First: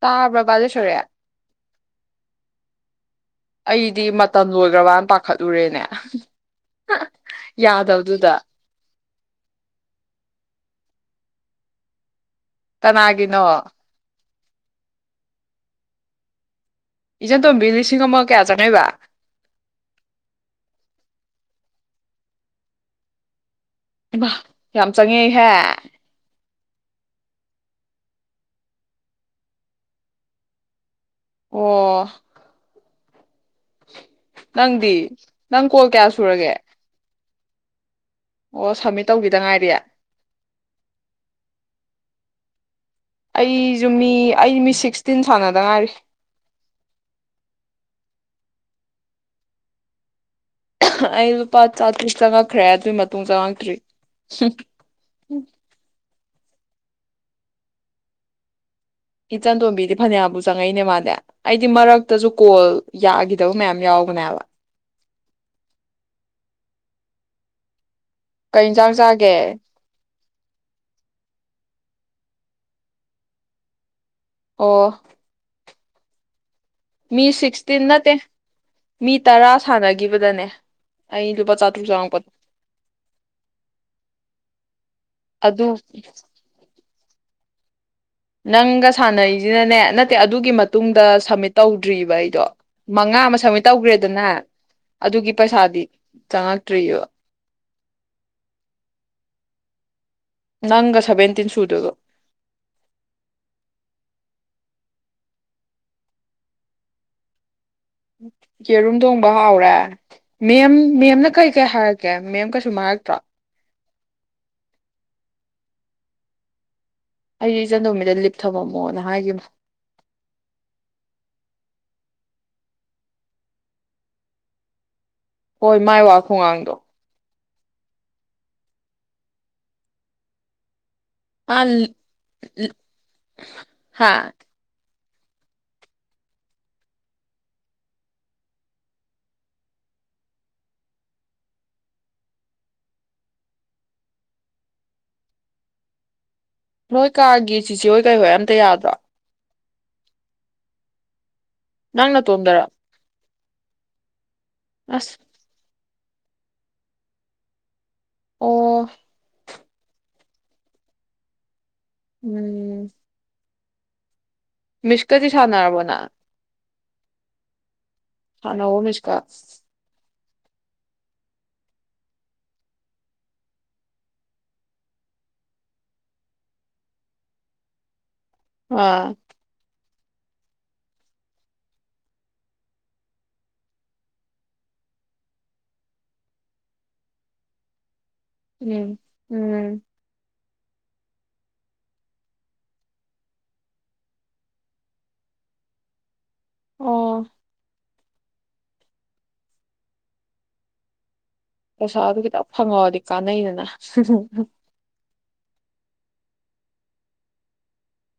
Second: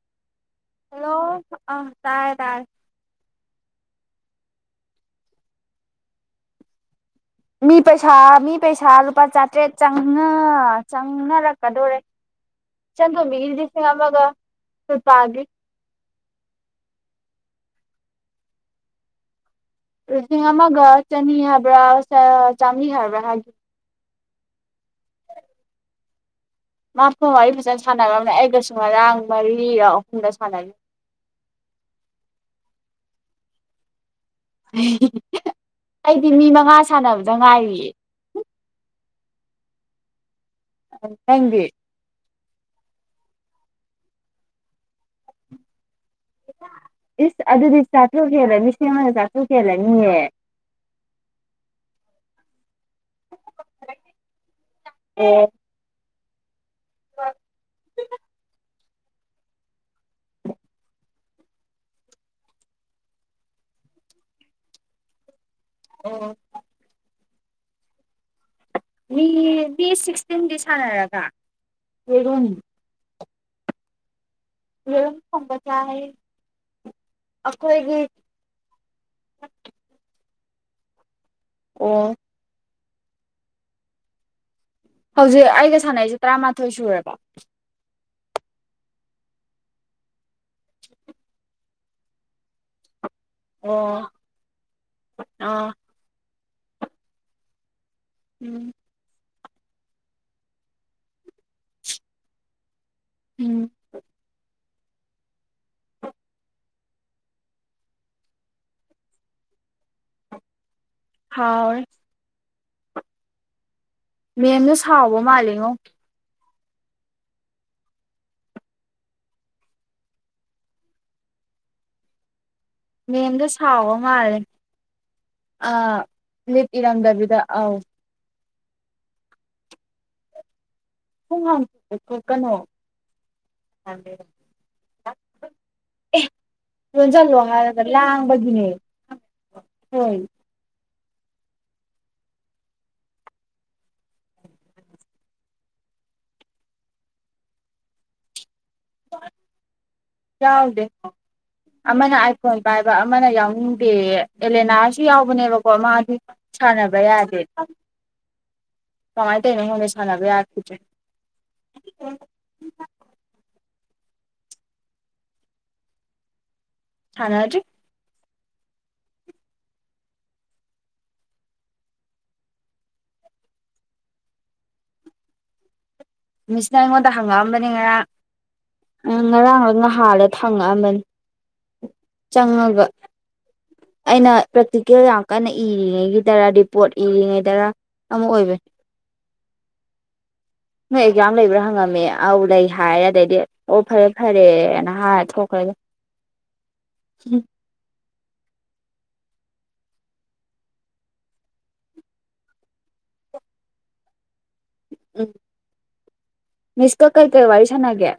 ꯇꯥꯕꯔꯥ ꯍꯜꯂꯣ ꯑ ꯇꯥꯔꯦ ꯇꯥꯔꯦ ꯑꯩꯗꯤ ꯃꯇꯝ ꯂꯣꯏꯈ꯭ꯔꯕꯅ ꯄꯥꯈꯠꯂꯨꯔꯦꯅꯦ ꯃꯤ ꯄꯩꯁꯥ ꯌꯥꯗꯕꯗꯨꯗ ꯃꯤ ꯄꯩꯁꯥ ꯂꯨꯄꯥ ꯆꯥꯇ꯭ꯔꯦꯠ ꯆꯪꯅꯔꯦ ꯆꯪꯅꯔꯛꯀꯗꯣꯔꯦ ꯀꯅꯥꯒꯤꯅꯣ ꯏꯆꯟꯇꯣꯝꯕꯤꯒꯤ ꯂꯤꯁꯤꯡ ꯑꯃꯒ ꯆꯥꯆꯥꯒꯤ ꯏꯆꯟꯇꯣꯝꯕꯤ ꯂꯤꯁꯤꯡ ꯑꯃꯒ ꯀꯌꯥ ꯆꯪꯉꯛꯏꯕ ꯂꯤꯁꯤꯡ ꯑꯃꯒ ꯆꯅꯤ ꯍꯥꯏꯕ꯭ꯔꯥ ꯆꯥꯃꯔꯤ ꯍꯥꯏꯕ꯭ꯔꯥ ꯍꯥꯏ ꯏꯃꯥ ꯌꯥꯝ ꯆꯪꯉꯛꯏꯍꯦ ꯃꯥ ꯐꯣꯟ ꯋꯥꯔꯤ ꯐꯖꯅ ꯁꯥꯟꯅꯔꯝꯃꯦ ꯑꯩꯒꯁꯨ ꯉꯔꯥꯡ ꯃꯔꯤꯔꯥ ꯑꯍꯨꯝꯔꯥ ꯁꯥꯟꯅꯈꯤ ꯑꯣ ꯅꯪꯗꯤ ꯅꯪ ꯀꯣꯜ ꯀꯌꯥ ꯑꯩꯗꯤ ꯃꯤ ꯁꯨꯔꯒꯦ ꯃꯉꯥ ꯁꯥꯟꯅꯕ ꯗ ꯉꯥꯏꯔꯤꯌꯦ ꯑꯣ ꯁꯝꯃꯤꯠ ꯇꯧꯈꯤꯗ ꯉꯥꯏꯔꯤ ꯅꯪꯗꯤ ꯑꯩꯁꯨ ꯃꯤ ꯑꯩ ꯃꯤ ꯁꯤꯛꯁꯇꯤꯟ ꯁꯥꯟꯅꯗ ꯉꯥꯏꯔꯤ ꯏꯁ ꯑꯗꯨꯗꯤ ꯆꯥꯇꯔꯨꯛ ꯍꯦꯂꯅꯤ ꯂꯤꯁꯤꯡꯑꯃꯒ ꯆꯥꯇꯔꯨꯛ ꯍꯦꯜꯂꯅꯤꯌꯦ ꯑ ꯍꯥ ꯑꯩ ꯂꯨꯄꯥ ꯆꯥꯇꯔꯨꯛ ꯆꯪꯉꯛꯈ꯭ꯔꯦ ꯑꯗꯨꯏ ꯃꯇꯨꯡ ꯆꯪꯉꯛꯇ꯭ꯔꯤ ꯍꯨꯝ ꯑꯦ [unintelligible] ꯏꯆꯟꯇꯣꯝꯕꯤꯗꯤ ꯐꯅꯌꯥꯕꯨ ꯆꯪꯉꯛꯏꯅꯦ ꯃꯥꯗꯦ ꯑꯩꯗꯤ ꯃꯔꯛꯇꯖꯨ ꯀꯣꯜ ꯌꯥꯒꯤꯗꯕ ꯃꯌꯥꯝ ꯌꯥꯎꯕꯅꯦꯕ ꯑꯣ ꯀꯩ ꯏꯟꯁꯥꯡ ꯃꯤ ꯆꯥꯒꯦ ꯃꯤ ꯁꯤꯛꯁꯇꯤꯟꯒꯤ ꯁꯥꯟꯅꯔꯒ ꯐꯔꯨꯝ ꯑꯣ ꯌꯦꯔꯨꯝ ꯊꯣꯡꯒꯅꯤ ꯆꯔꯦ ꯃꯤ ꯁꯤꯛꯁꯇꯤꯟ ꯅꯠꯇꯦ ꯃꯤ ꯇꯔꯥ ꯁꯥꯟꯅꯒꯤꯕꯗꯅꯦ ꯑꯩ ꯂꯨꯄꯥ ꯆꯥꯇ꯭ꯔꯨꯛ ꯑꯣ ꯆꯉꯛꯄꯗ ꯍꯧꯖꯤꯛ ꯑꯗꯨ ꯑꯩꯒ ꯁꯥꯟꯅꯩꯁꯦ ꯇꯔꯥꯃꯥꯊꯣꯏ ꯁꯨꯔꯕꯣ ꯅꯪꯒ ꯁꯥꯟꯅꯩꯖꯤꯅꯅꯦ ꯅꯠꯇꯦ ꯑꯗꯨꯒꯤ ꯃꯇꯨꯡꯗ ꯁꯃꯤꯠ ꯇꯧꯗ꯭ꯔꯤꯕ ꯑꯩꯗꯣ ꯃꯉꯥ ꯑꯃ ꯁꯃꯤꯠ ꯑꯣ ꯇꯧꯒ꯭ꯔꯦꯗꯅ ꯑꯗꯨꯒꯤ ꯑꯥ ꯄꯩꯁꯥꯗꯤ ꯆꯪꯉꯛꯇ꯭ꯔꯤꯕ ꯎꯝ ꯅꯪꯒ ꯁꯕꯦꯟꯇꯤꯟ ꯁꯨꯗꯣꯏꯕ ꯎꯝ ꯌꯦꯔꯨꯝ ꯊꯣꯡꯕ ꯍꯥꯎꯔꯦ ꯃꯦꯝ ꯃꯦꯝꯅ ꯀꯩ ꯀꯩ ꯍꯥꯎꯔꯦ ꯍꯥꯏꯔꯛꯀꯦ ꯃꯦꯝꯀ ꯍꯥꯏꯔꯛꯇ꯭ꯔꯣ ꯃꯦꯝꯗꯣ ꯁꯥꯎꯕ ꯃꯥꯜꯂꯤꯉꯣ ꯑꯩꯗꯤ ꯏꯆꯟ ꯇꯣꯝꯕꯤꯗ ꯂꯤꯞ ꯊꯝꯃꯝꯃꯣꯅ ꯍꯥꯏꯒꯤꯝꯅꯦ ꯃꯦꯝꯗꯣ ꯁꯥꯎꯕ ꯃꯥꯜꯂꯦ ꯑ ꯍꯣꯏ ꯃꯥꯏ ꯋꯥ ꯂꯤꯞ ꯈꯣꯡꯒꯥꯡꯗꯣ ꯏꯔꯝꯗꯕꯤꯗ ꯑꯥꯎ ꯊꯣꯡ ꯑꯥ ꯂꯤ ꯍꯥꯡꯇꯣꯛꯑꯣ ꯊꯣꯛꯀꯅꯣ ꯍꯥꯥ ꯑꯦ ꯂꯣꯟꯖꯜꯂꯣ ꯍꯥꯏꯔꯒ ꯂꯥꯡꯕꯒꯤꯅꯦ ꯍꯣꯏ ꯅꯣꯏ ꯀꯥꯒꯤ ꯆꯤꯆꯦ ꯍꯣꯏ ꯀꯩ ꯍꯣꯏ ꯑꯝꯇ ꯌꯥꯗꯣ ꯌꯥꯎꯗꯦ ꯅꯪ ꯑꯃꯅ ꯑꯥꯏꯐꯣꯟ ꯅꯇꯣꯝꯗꯔ ꯄꯥꯏꯕ ꯑꯃꯅ ꯌꯥꯎ ꯍꯗꯦꯌꯦ ꯑꯦꯂꯦ ꯅꯥꯁꯨ ꯑꯁ ꯌꯥꯎꯕꯅꯦꯕꯀꯣ ꯃꯥ ꯁꯥꯟꯅꯕ ꯌꯥꯗꯦ ꯑꯣ ꯄꯦꯜꯂꯦ ꯑꯩꯉꯣꯟꯗꯩ ꯁꯥꯅꯕ ꯌꯈꯤꯗꯔ꯭ꯦ ꯎꯝ ꯃꯤꯁ ꯀꯗꯤ ꯁꯥꯅꯔꯕꯣ ꯅꯪ ꯁꯅꯗꯔ꯭ꯤ ꯁꯅꯧ ꯑꯣ ꯃꯤꯗ ꯀ ꯃꯤꯁꯅ ꯑꯩꯉꯣꯟꯗ ꯍꯪꯉꯛꯑꯝꯕꯅꯤ ꯉꯔꯥꯡ ꯑꯥ ꯑ ꯉꫪꯥꯡ ꯂꯣ ꯊꯥꯗ ꯊꯪꯉꯛꯑꯝꯕꯅꯤ ꯆꯪꯉꯒ ꯑꯩꯅ ꯄ꯭ꯔꯦꯛꯇꯤꯀꯦꯜ ꯌꯥꯝ ꯀꯟꯅ ꯏꯔꯤꯉꯩꯒꯤꯗꯔ ꯔꯤꯄꯣꯔꯠ ꯏꯔꯤꯉꯩꯗꯔ ꯑꯃ ꯑꯣꯏꯕꯅꯦ ꯎꯝ ꯎꯝ ꯅꯣꯏ ꯑꯦꯛꯖꯥꯝ ꯂꯩꯕ꯭ꯔꯥ ꯍꯪꯉꯝꯃꯤ ꯑ ꯂꯩ ꯍꯥꯏꯔꯦ ꯑꯗꯩꯗꯤ ꯑꯣ ꯐꯔꯦ ꯐꯔꯦꯅ ꯍꯥꯏꯔ ꯊꯣꯛꯈ꯭ꯔꯦ ꯗꯨꯝ ꯑꯣ ꯄꯩꯁꯥ ꯑꯗꯨ ꯈꯤꯇꯪ ꯐꯪꯉꯛꯑꯗꯤ ꯀꯥꯟꯅꯩꯗꯅ ꯎꯝ ꯃꯤꯁꯀ ꯀꯔꯤ ꯀꯔꯤ ꯋꯥꯔꯤ ꯁꯅꯒꯦ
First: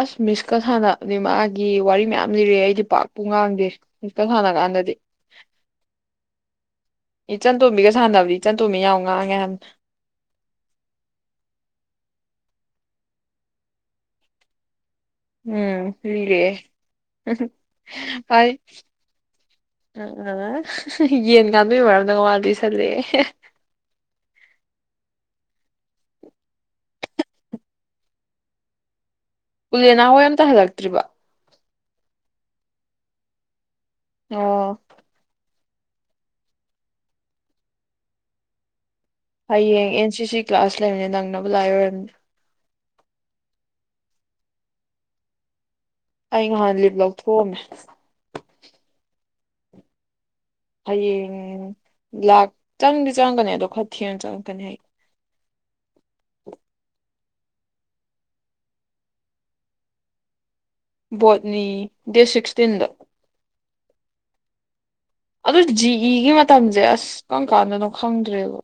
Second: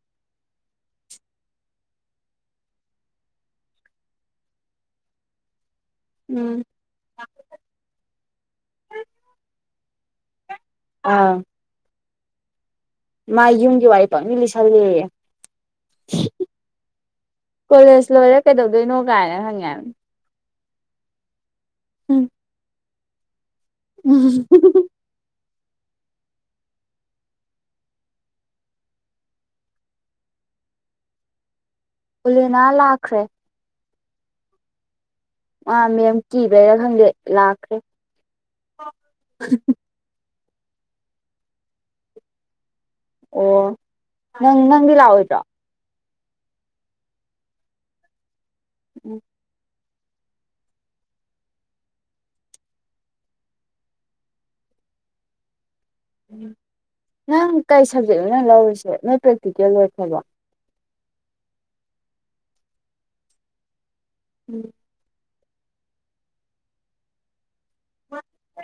ꯑꯁ ꯃꯤꯁꯀ ꯁꯥꯟꯅꯗꯤ ꯃꯥꯒꯤ ꯋꯥꯔꯤ ꯃꯌꯥꯝ ꯂꯤꯔꯛꯑꯦ ꯑꯩꯗꯤ ꯄꯥꯛꯄꯨ ꯉꯥꯡꯗꯦ ꯃꯤꯁꯀ ꯁꯥꯟꯅ ꯀꯥꯟꯗꯗꯤ ꯎꯝ ꯏꯆꯟꯇꯣꯝꯕꯤꯒ ꯁꯥꯟꯅꯕꯗꯤ ꯆꯟꯇꯣꯝꯕꯤ ꯌꯥꯝ ꯉꯥꯡꯑꯦ ꯍꯥꯏꯕꯅꯦ ꯑꯥ ꯃꯥ ꯌꯨꯝꯒꯤ ꯋꯥꯔꯤ ꯐꯪꯅꯤ ꯂꯤꯁꯜꯂꯦꯌꯦ ꯎꯝ ꯏꯜꯦ ꯀꯣꯂꯦꯖ ꯂꯣꯏꯔ ꯑ ꯁꯨ ꯀꯩꯗꯧꯗꯣꯏꯅꯣ ꯀꯥꯏꯅ ꯍꯪꯉꯦ ꯍꯥꯏꯕꯅꯤ ꯌꯦꯟ ꯉꯃꯤ ꯑꯣꯏꯔꯗꯒꯉꯕꯤꯁꯂꯦ ꯍ ꯎꯝ ꯎꯂꯦꯅꯥ ꯍꯣꯏ ꯑꯝꯇ ꯍꯜꯂꯛꯇ꯭ꯔꯤꯕ ꯎꯂꯦꯅꯥ ꯂꯥꯛꯈ꯭ꯔꯦ ꯑꯣ ꯑ ꯃꯦꯝ ꯀꯤꯕꯩꯔꯥ ꯈꯪꯗꯦ ꯂꯥꯛꯈ꯭ꯔꯦ ꯍꯌꯦꯡ ꯑꯦꯟ ꯁꯤꯁꯤ ꯀ꯭ꯂꯥꯁ ꯂꯩꯕꯅꯦ ꯅꯪꯅꯕꯕꯨ ꯂꯥꯛꯏ ꯑꯣꯏꯔꯝꯅꯤ ꯑꯣ ꯅꯪ ꯅꯪꯗꯤ ꯂꯥꯛꯑꯣꯏꯗ꯭ꯔꯣ ꯑꯩ ꯅꯍꯥꯟ ꯂꯤꯞ ꯂꯧꯊꯣꯛꯑꯝꯃꯦ ꯎꯝ ꯍꯌꯦꯡ ꯂꯥꯛ ꯆꯪꯗꯤ ꯆꯪꯉꯛꯀꯅꯤ ꯑꯗꯣ ꯈꯔ ꯊꯦꯡꯅ ꯆꯪꯉꯛꯀꯅꯤ ꯍꯥꯏꯌꯦꯡ ꯎ ꯅꯪ ꯀꯔꯤ ꯁꯕꯖꯦꯛ ꯑꯣꯏꯅ ꯂꯧꯔꯤꯁꯦ ꯅꯣꯏ ꯄ꯭ꯔꯦꯛꯇꯤꯀꯦꯜ ꯂꯣꯏꯈ꯭ꯔꯕꯣ ꯕꯣꯠꯅꯤ ꯗꯦꯠ ꯁꯤꯛꯁꯇꯤꯟꯗ ꯎꯝ ꯑꯗꯨ ꯖꯤ ꯏꯒꯤ ꯃꯇꯝꯁꯦ ꯑꯁ ꯈꯪ ꯀꯥꯟꯗꯅꯣ ꯈꯪꯗ꯭ꯔꯦꯕ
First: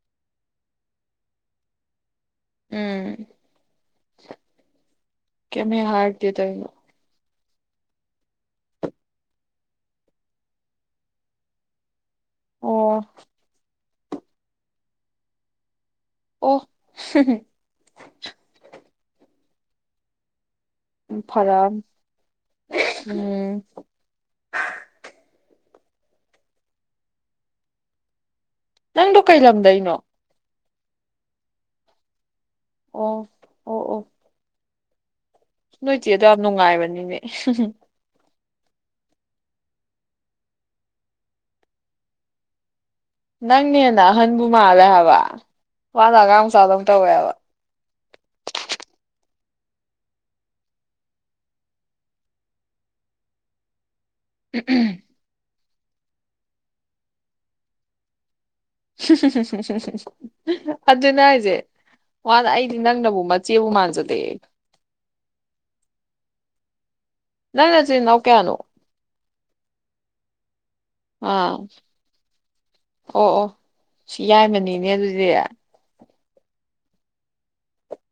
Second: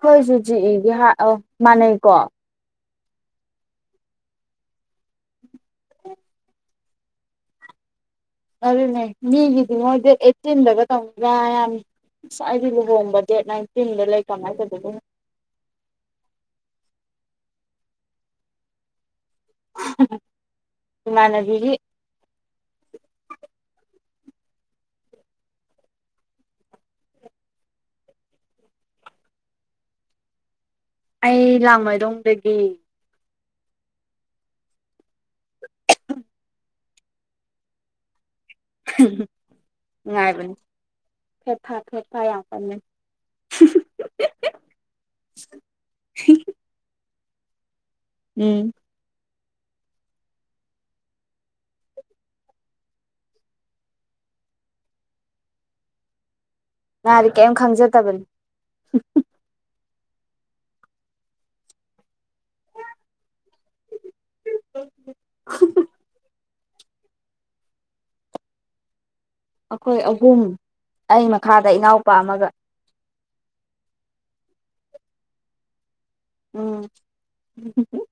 ꯍꯣꯏꯁꯨꯨꯖꯤ ꯏꯒꯤ ꯑ ꯃꯥꯟꯅꯩꯀꯣ ꯎꯝ ꯀꯩꯌꯤꯝ ꯍꯦꯛ ꯍꯥꯏꯔꯛꯇꯦ ꯇꯧꯔꯤꯁꯦ ꯑꯗꯨꯅꯦ ꯃꯤꯒꯗꯤ ꯃꯣꯢ ꯗꯦꯠ ꯑꯩꯇꯤꯟꯗꯒ ꯇꯧꯅꯤ ꯍꯥꯏ ꯍꯥꯏꯕꯅꯤ ꯉꯥꯁꯥꯏꯗꯤ ꯑꯣ ꯂꯨꯍꯣꯡꯕ ꯗꯦꯠ ꯅꯥꯏꯟ [unintelligible] ꯑꯣ ꯍꯨꯝ ꯍꯨꯝ [inaudible] ꯏꯃꯥꯟꯅꯕꯤꯒꯤ ꯐꯔꯝ ꯎꯝ ꯅꯪꯗꯣ ꯀꯩ ꯂꯝꯗꯩꯅꯣ ꯑꯩ ꯂꯥꯡꯃꯩꯗꯣꯡꯗꯒꯤ ꯑꯣ ꯑꯣ ꯑꯣ ꯅꯣꯏ ꯆꯦꯗꯣ ꯌꯥꯝ ꯅꯨꯡꯉꯥꯏꯕꯅꯤꯅꯦ ꯍꯨ ꯍꯨꯝ ꯅꯨꯡꯉꯥꯏꯕꯅꯦ ꯐꯦꯠ ꯐꯥ ꯐꯦꯠ ꯐꯥ ꯌꯥꯝ ꯀꯟꯕꯅꯦ ꯅꯪꯅꯦ ꯍꯦꯟꯅ ꯑꯍꯟꯕꯨ ꯃꯥꯜꯂꯦ ꯍꯥꯏꯕ ꯃꯥꯅ ꯑꯉꯥꯡ ꯃꯆꯥꯗꯧꯅ ꯇꯧꯋꯦ ꯍꯥꯏꯕ ꯎꯝ [inaudible] ꯎꯝ ꯎꯝ ꯃꯥꯗꯤ ꯀꯩꯝ ꯈꯪꯖꯗꯕꯅꯤ ꯍꯨꯝ ꯍꯨꯝ ꯍꯨꯝ ꯑꯗꯨꯅ ꯍꯥꯏꯁꯦ ꯃꯥꯅ ꯑꯩꯗꯤ ꯅꯪꯅꯕꯨ ꯃꯆꯦꯕꯨ ꯃꯥꯟꯖꯜ ꯄꯦ ꯅꯪ ꯅꯆꯤꯟ ꯅꯅꯥꯎ ꯀꯌꯥꯅꯣ ꯑꯩꯈꯣꯏ ꯑꯍꯨꯝ ꯑꯩ ꯑꯥ ꯃꯈꯥꯗ ꯏꯅꯥꯎꯄꯥ ꯑꯃꯒ ꯑꯣ ꯑꯣ ꯁꯤ ꯌꯥꯏꯃꯅꯤꯅꯦ ꯑꯗꯨꯗꯤ ꯎꯝ ꯍꯨ ꯍꯨ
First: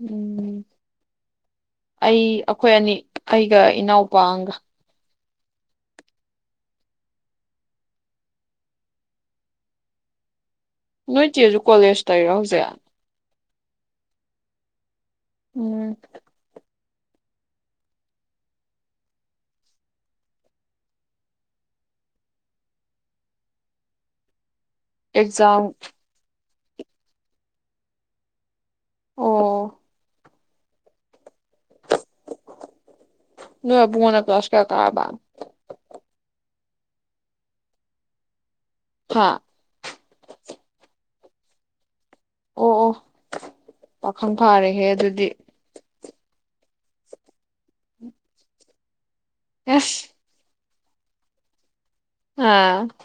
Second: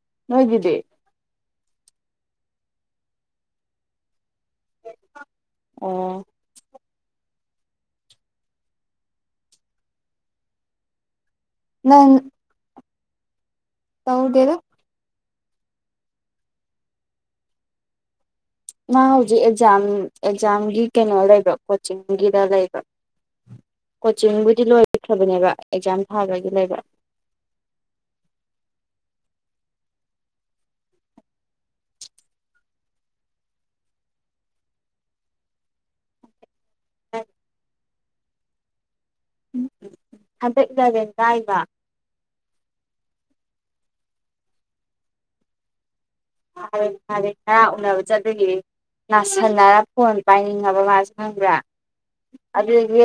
ꯎꯝ ꯅꯣꯏꯒꯤꯗꯤ ꯑꯩ ꯑꯩꯈꯣꯏ ꯑꯅꯤ ꯑꯩꯒ ꯏꯅꯥꯎꯄꯥ ꯑꯒ ꯑꯣ ꯅꯣꯏ ꯆꯦꯁꯨ ꯀꯣꯂꯦꯖ ꯅꯪ ꯇꯧꯂꯤꯔꯣ ꯍꯧꯖꯤꯛ ꯇꯧꯗꯦꯗ ꯎꯝ ꯃꯥ ꯍꯧꯖꯤꯛ ꯑꯦꯛꯖꯥꯝ ꯑꯦꯛꯖꯥꯝꯒꯤ ꯀꯩꯅꯣ ꯂꯩꯕ꯭ꯔ ꯀꯣꯆꯤꯡꯒꯤꯗ ꯂꯩꯕ꯭ꯔ ꯀꯣꯆꯤꯡꯕꯨ ꯗꯤ ꯂꯣꯏꯈ꯭ꯔꯕꯅꯦꯕ ꯑꯦꯛꯖꯥꯝ ꯊꯥꯗꯧꯒꯤ ꯂꯩ ꯑꯣ ꯅꯣꯏ ꯑꯕꯨꯡꯉꯣꯅ ꯀ꯭ꯥꯂꯁ ꯀꯌꯥ ꯀꯥꯕ ꯍꯥꯥ ꯍꯟꯗꯛ ꯏꯂꯦꯚꯦꯟ ꯀꯥꯏꯕ ꯑꯣ ꯑꯣ ꯄꯥꯈꯪ ꯐꯥꯔꯦꯍꯦ ꯑꯗꯨꯗꯤ ꯐꯔꯦ ꯐꯔꯦꯗ ꯎꯅꯕ ꯆꯠꯇꯣꯏꯅꯦ ꯅꯥꯁꯟꯅꯔ ꯑꯁ ꯐꯣꯟ ꯄꯥꯏꯅꯤ ꯐꯕꯧꯉꯥ ꯍꯥꯏꯁꯦ ꯈꯪꯕ꯭ꯔꯥ ꯑꯥ ꯑꯗꯨꯗꯒꯤ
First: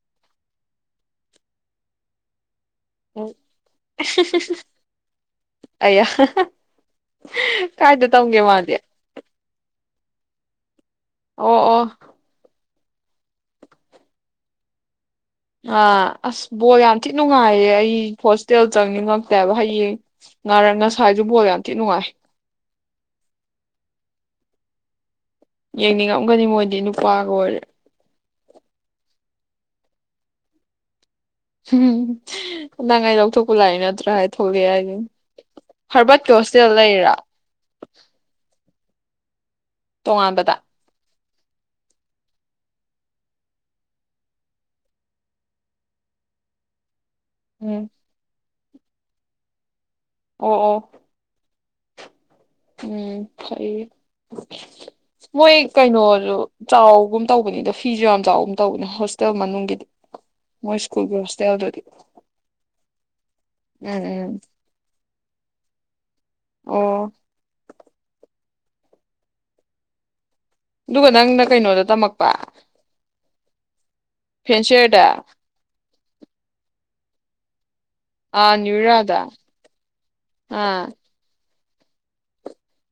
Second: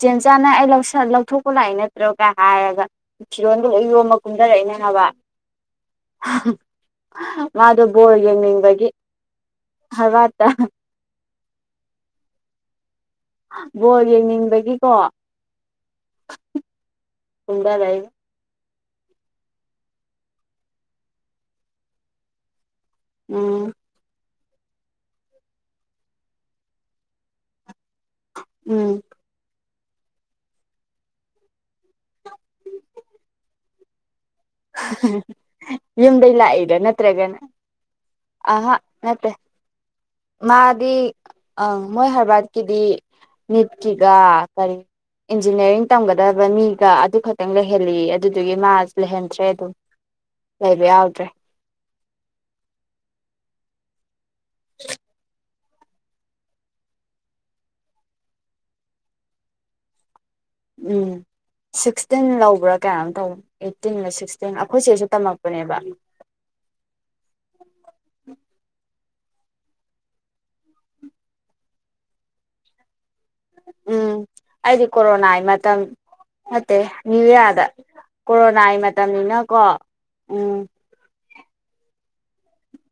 ꯆꯦꯟ ꯆꯥꯅ ꯑꯩꯁꯤꯜ ꯂꯧꯊꯣꯛꯄ ꯂꯥꯛꯏ ꯅꯠꯇ꯭ꯔꯣꯒ ꯍꯥꯏꯔ ꯐꯤꯔꯣꯟꯗꯨ ꯂꯣꯏ ꯌꯣꯝꯃ ꯀꯨꯝꯊꯔꯛꯏꯅꯦ ꯍꯥꯏꯕ ꯑꯩꯌꯥ ꯃꯥꯗꯣ ꯀꯥꯏꯗ ꯕꯣꯔ ꯇꯝꯒꯦ ꯃꯥꯗꯤ ꯌꯦꯡꯅꯤꯡꯕꯒꯤ ꯍꯥꯔꯕꯥꯠꯇ ꯑꯣ ꯑꯣ ꯕꯣꯜ ꯌꯦꯡꯅꯤꯡꯕꯒꯤꯀꯣ ꯑꯥ ꯑꯁ ꯕꯣꯜ ꯌꯥꯝ ꯊꯤ ꯅꯨꯡꯉꯥꯏꯌꯦ ꯑꯩ ꯀꯨꯝꯗꯔꯛꯏ ꯍꯣꯁꯇꯦꯜ ꯆꯪꯅꯤꯉꯛꯇ꯭ꯔꯕ ꯍꯌꯦꯡ ꯉꯥꯔ ꯉꯁꯥꯏꯁꯨ ꯕꯣꯜ ꯌꯥꯝ ꯊꯤ ꯅꯨꯡꯉꯥꯏ ꯎꯝ ꯌꯦꯡꯅꯤꯡꯉꯝꯒꯅꯤ ꯃꯣꯏꯗꯤ ꯅꯨꯄꯥꯒ ꯑꯣꯏꯔꯦ ꯎꯝ ꯁꯨꯝ ꯅꯪ ꯑꯩ ꯂꯧꯊꯣꯛꯄ ꯂꯥꯛꯏ ꯅꯠꯇ꯭ꯔꯥ ꯊꯣꯛꯂꯛꯑꯦ ꯍꯥ ꯍꯥꯏꯗꯨꯅꯤ ꯍꯥ ꯍꯥ ꯌꯨꯝꯗ ꯍꯔꯕꯠꯀꯤ ꯍꯣꯁꯇꯦꯜ ꯂꯥꯛꯑꯦꯗ ꯂꯩꯔꯤꯔꯥ ꯅꯠꯇ꯭ꯔꯒꯅ ꯑꯍꯥ ꯅꯠꯇꯦ ꯇꯣꯉꯥꯟꯕꯗ ꯃꯥꯗꯤ ꯑꯧ ꯃꯣꯏ ꯍꯔꯕꯥꯠꯀꯤꯗꯤ ꯅꯤꯠꯀꯤꯒ ꯀꯔꯤ ꯏꯟꯖꯤꯅꯤꯌꯥꯔꯤꯡ ꯇꯝꯒꯗꯕ ꯃꯤꯒ ꯑꯗꯨ ꯈꯔ ꯊꯦꯡ ꯎꯝ ꯂꯩꯍꯦꯜꯂꯦꯌꯦ ꯑꯗꯨ ꯑꯗꯨꯒꯤ ꯃꯥꯁꯨ ꯂꯩꯍꯟꯗ꯭ꯔꯦ ꯑꯗꯨꯝ ꯑꯣ ꯑꯣ ꯆꯩꯕ ꯌꯥꯎꯗ꯭ꯔꯦ ꯎꯝ ꯐꯩꯌꯦ ꯃꯣꯏ ꯀꯩꯅꯣꯁꯨ ꯆꯥꯎꯒꯨꯝ ꯇꯧꯕꯅꯤꯗ ꯐꯤꯁꯨ ꯌꯥꯝ ꯆꯥꯎꯒꯨꯝ ꯇꯧꯕꯅꯦ ꯍꯣꯁꯇꯦꯜ ꯃꯅꯨꯡꯒꯤꯗꯤ ꯃꯣꯏ ꯎꯝ ꯁ꯭ꯀꯨꯜꯒꯤ ꯍꯣꯁꯇꯦꯜꯗꯨꯗꯤ ꯁꯤꯛꯁꯇꯤꯟ ꯂꯧꯕ꯭ꯔꯥ ꯀꯌꯥꯅꯣꯝ ꯇꯧ ꯎꯝ ꯑꯩꯠꯇꯤꯟꯜ ꯎꯝ ꯁꯤꯛꯁꯇꯤꯟ ꯑꯩꯈꯣꯏꯆꯦꯁꯨ ꯇꯝꯃꯛ ꯄꯅꯦꯕ ꯑꯣ ꯑꯗꯨꯒ ꯅꯪꯅ ꯀꯩꯅꯣꯗ ꯇꯝꯃꯛꯄ ꯎꯝ ꯑꯩꯗꯤ ꯐꯦꯟꯁꯤꯌꯔꯗ ꯀꯣꯔꯣꯅꯥꯥꯏ ꯃꯇꯝ ꯅꯠꯇꯦ ꯅ꯭ꯌꯨꯌꯥꯔ ꯗ ꯑꯥ ꯀꯣꯔꯣꯅꯥꯒꯤ ꯅ꯭ꯌꯨꯔꯥꯗ ꯃꯇꯝꯅꯤꯅꯀꯣ ꯎꯝ ꯑꯥ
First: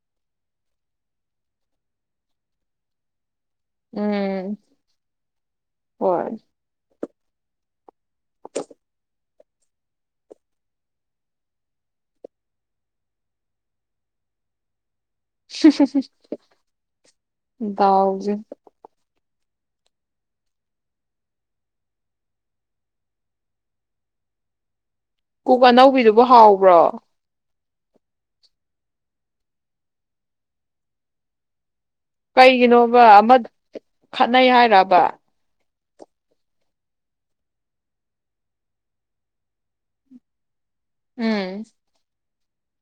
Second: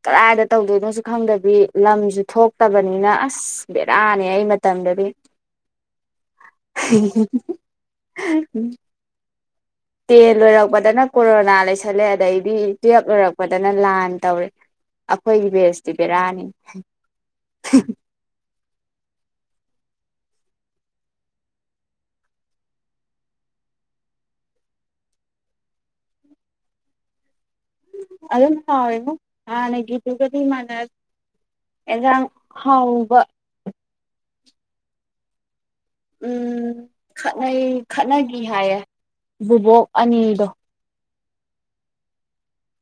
ꯀꯗꯥꯏꯗ ꯇꯧꯗꯣꯏꯅꯣꯁꯨ ꯈꯪꯗꯕꯤ ꯂꯝꯁꯨ ꯊꯣꯛꯇꯕꯅꯤꯅ ꯑꯁ ꯕꯦꯔꯥꯅꯦ ꯑꯩ ꯎꯝ ꯃꯇꯝꯗꯗꯤ ꯍꯣꯏ ꯍꯤ ꯍꯤ ꯍꯨꯝ ꯍꯤ ꯍꯨꯝ ꯇꯦꯟ ꯂꯣꯏꯔꯛꯄꯗꯅ ꯀꯣꯔꯣꯅꯥ ꯂꯩꯁꯜꯂꯦ ꯑꯗꯩꯗꯤ ꯇꯨꯋꯦꯞ ꯂꯣꯏꯔꯛꯄꯗꯅ ꯂꯥꯟ ꯇꯧꯔꯦ ꯑꯩꯈꯣꯏꯒꯤ ꯕꯦꯁꯇꯤ ꯕꯦꯔꯥꯅꯤ ꯗꯥꯎꯁꯦ ꯀꯨꯛ ꯑꯅꯧꯕꯤꯗꯨꯕꯨ ꯍꯥꯎꯕ꯭ꯔꯣ ꯑꯗꯨ ꯑꯗꯨꯝ ꯍꯥꯎꯏꯕꯨ ꯍꯦꯟꯅꯒꯤꯗꯨꯒꯗꯤ ꯃꯅꯥ ꯀꯩꯒꯤꯅꯣꯕ ꯑꯃ ꯈꯠꯅꯩ ꯍꯥꯏꯔꯕ ꯎꯝ ꯈꯠꯅꯩ ꯈꯠꯅꯒꯤ ꯍꯥꯏꯌꯦ ꯕꯨꯕꯣꯛ ꯑꯅꯤꯗꯣ ꯎꯝ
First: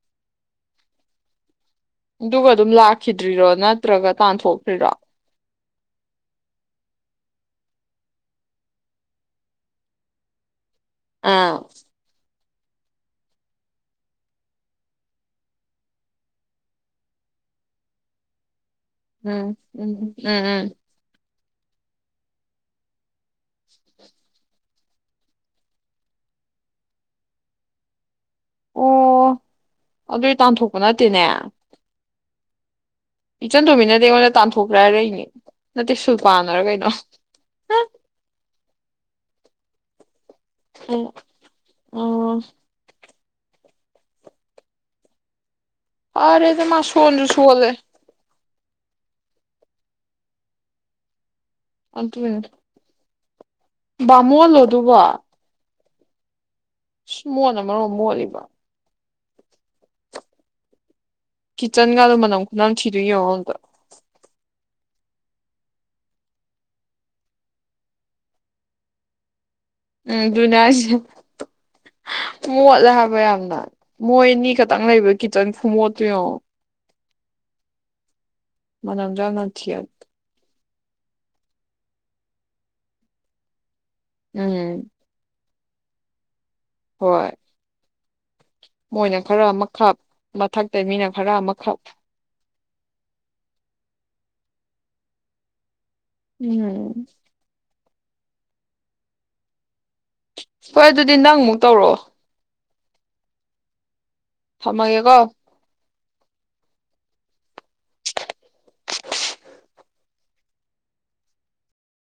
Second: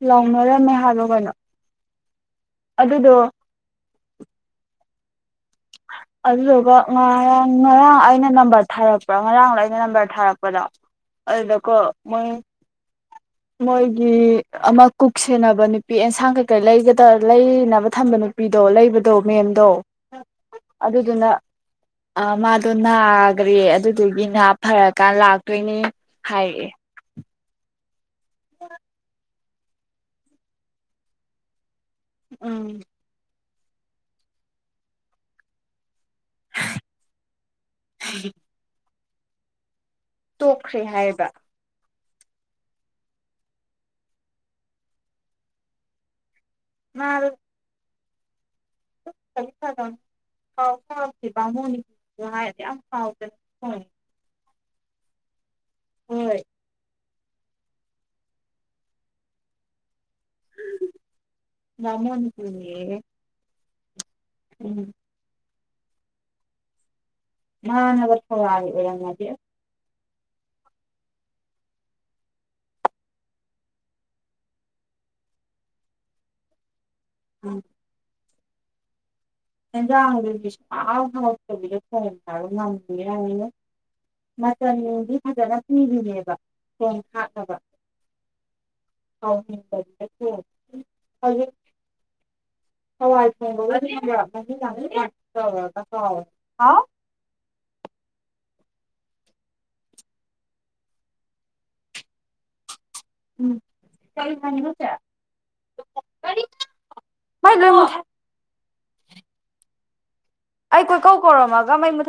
ꯂꯥꯎꯅꯔꯝꯃꯦ ꯍꯥꯏꯕꯔꯣ ꯀꯩꯅꯣ ꯑꯗꯨꯒ ꯑꯗꯨꯝ ꯑꯗꯨꯗꯣ ꯂꯥꯛꯈꯤꯗ꯭ꯔꯤꯔꯣ ꯅꯠꯇ꯭ꯔꯒ ꯇꯥꯟꯊꯣꯛꯈ꯭ꯔꯤꯔꯣ ꯑꯗꯨꯗꯨꯒ ꯉꯔꯥꯡ ꯉꯔꯥꯡ ꯑꯩꯅ ꯅꯝꯕꯔ ꯊꯥꯔꯛꯄ꯭ꯔꯥ ꯉꯔꯥꯡꯗꯣ ꯑꯩꯅ ꯅꯝꯕꯔ ꯊꯥꯔꯛꯄꯗꯣ ꯑꯗꯨꯗ ꯑꯥ ꯀꯣ ꯃꯣꯏ ꯃꯣꯏꯒꯤ ꯑꯃ ꯀꯨꯛ ꯁꯦꯟꯅꯕ ꯅꯨꯄꯤ ꯑꯦꯟꯁꯥꯡ ꯀꯩꯀꯩ ꯂꯩꯒꯗ ꯂꯩꯅꯕ ꯊꯝꯕ ꯅꯨꯄꯤ ꯗꯣ ꯂꯩꯕꯗꯣ ꯎꯝ ꯃꯦꯝꯗꯣ ꯎꯝ ꯎꯝ ꯎꯝ ꯑꯗꯨꯗꯨꯅ ꯑ ꯃꯥꯗꯣ ꯅꯥꯈ꯭ꯔꯦ ꯑꯗꯨꯗꯨꯒꯤ ꯅ ꯐꯔꯀꯥꯟ ꯂꯥꯛꯇꯣꯏꯅꯦ ꯍꯥꯏꯔꯛꯑꯦ ꯑꯣ [inaudible] ꯑꯗꯨꯏ ꯇꯥꯟꯊꯣꯛꯄ ꯅꯠꯇꯦꯅꯦ ꯎꯝ ꯏꯆꯟ ꯇꯣꯝꯕꯤꯅꯗꯤ ꯑꯩꯉꯣꯟꯗ ꯇꯥꯟꯊꯣꯛꯈ꯭ꯔꯦ ꯍꯥꯏꯔꯛꯏꯅꯦ ꯅꯠꯇꯦ ꯁꯨ ꯄꯥꯅꯔꯣ ꯀꯩꯅꯣ ꯇꯣꯛꯈ꯭ꯔꯦ ꯍꯥꯏꯕ ꯑꯣ ꯐꯔꯦꯗ ꯃꯥ ꯁꯣꯟꯁꯨ ꯁꯣꯟꯂꯦ [unintelligible] ꯕꯃꯣꯟꯅꯤꯁꯨ ꯍꯥꯏ ꯌꯥꯝ ꯄꯎ [inaudible] ꯕꯃꯣꯟꯂꯣ ꯑꯗꯨꯕꯣ ꯍꯣꯏ ꯑꯁ ꯃꯣꯠꯅ ꯃꯔꯣꯟ ꯑꯃ ꯃꯣꯠꯜꯂꯤꯕ ꯀꯤꯠꯆꯟꯒꯗꯣ ꯃꯅꯝ ꯈꯨꯅꯥꯝ ꯊꯤꯗꯣ ꯕꯥꯃꯣꯟꯅꯤꯀꯤꯅꯦꯌꯦ ꯌꯦꯡꯉꯣ ꯑꯝꯗ ꯎꯝ ꯃꯥ ꯅꯒ ꯊꯧꯔꯥꯅꯤ ꯑꯣꯏꯔꯝꯃꯗꯤ ꯑꯁ ꯎꯝ ꯑꯗꯨꯅꯦ ꯑꯩꯁꯦ ꯃꯣꯠꯂꯦ ꯍꯥꯏꯕ ꯌꯥꯝꯅ ꯃꯣꯏ ꯑꯅꯤ ꯈꯛꯇꯪ ꯂꯩꯕ ꯀꯤꯆꯟ ꯐꯨꯝꯃꯣꯠꯇꯣ ꯌꯦꯡꯉꯣ ꯎꯝ ꯃꯅꯝ ꯑꯦꯟꯖꯥꯡ ꯑꯍꯥꯎꯕ ꯍꯥꯎꯇꯕꯤꯗ ꯊꯣꯡꯉꯦ ꯍꯥꯏꯔꯒ ꯉꯥꯃꯨꯒ ꯌꯥꯎꯋꯤꯉꯣ ꯎꯝ ꯃꯆꯟꯗꯤ ꯐꯖꯅ ꯁꯤꯒꯤꯅꯦꯕ ꯍꯣꯏ ꯃꯣꯏꯅ ꯈꯔ ꯑꯃꯈꯞ ꯍꯥꯎꯍꯟꯗꯕꯤꯗ ꯃꯊꯛꯇꯩ ꯊꯣꯡꯉꯦ ꯃꯤꯅ ꯈꯔ ꯍꯧꯖꯤꯛ ꯑꯃꯈꯞ ꯍꯋꯥꯏ ꯊꯣꯡꯕꯒꯗꯤ ꯈꯪꯕꯔ [unintelligible] ꯎꯝ ꯍꯣꯏ ꯑꯗꯨꯗꯤ ꯅꯪ ꯑꯃꯨꯛ ꯇꯧꯔꯛꯑꯣ ꯎꯝ ꯀꯩ ꯍꯪꯉꯤꯅꯣ ꯆꯦ ꯊꯝꯃꯒꯦꯀꯣ ꯃꯩ ꯂꯣꯏ ꯃꯨꯊꯠ ꯑꯩ ꯀꯣꯏꯀꯧ ꯀꯧꯔꯝꯃꯒ ꯃꯩ ꯃꯨꯊꯠ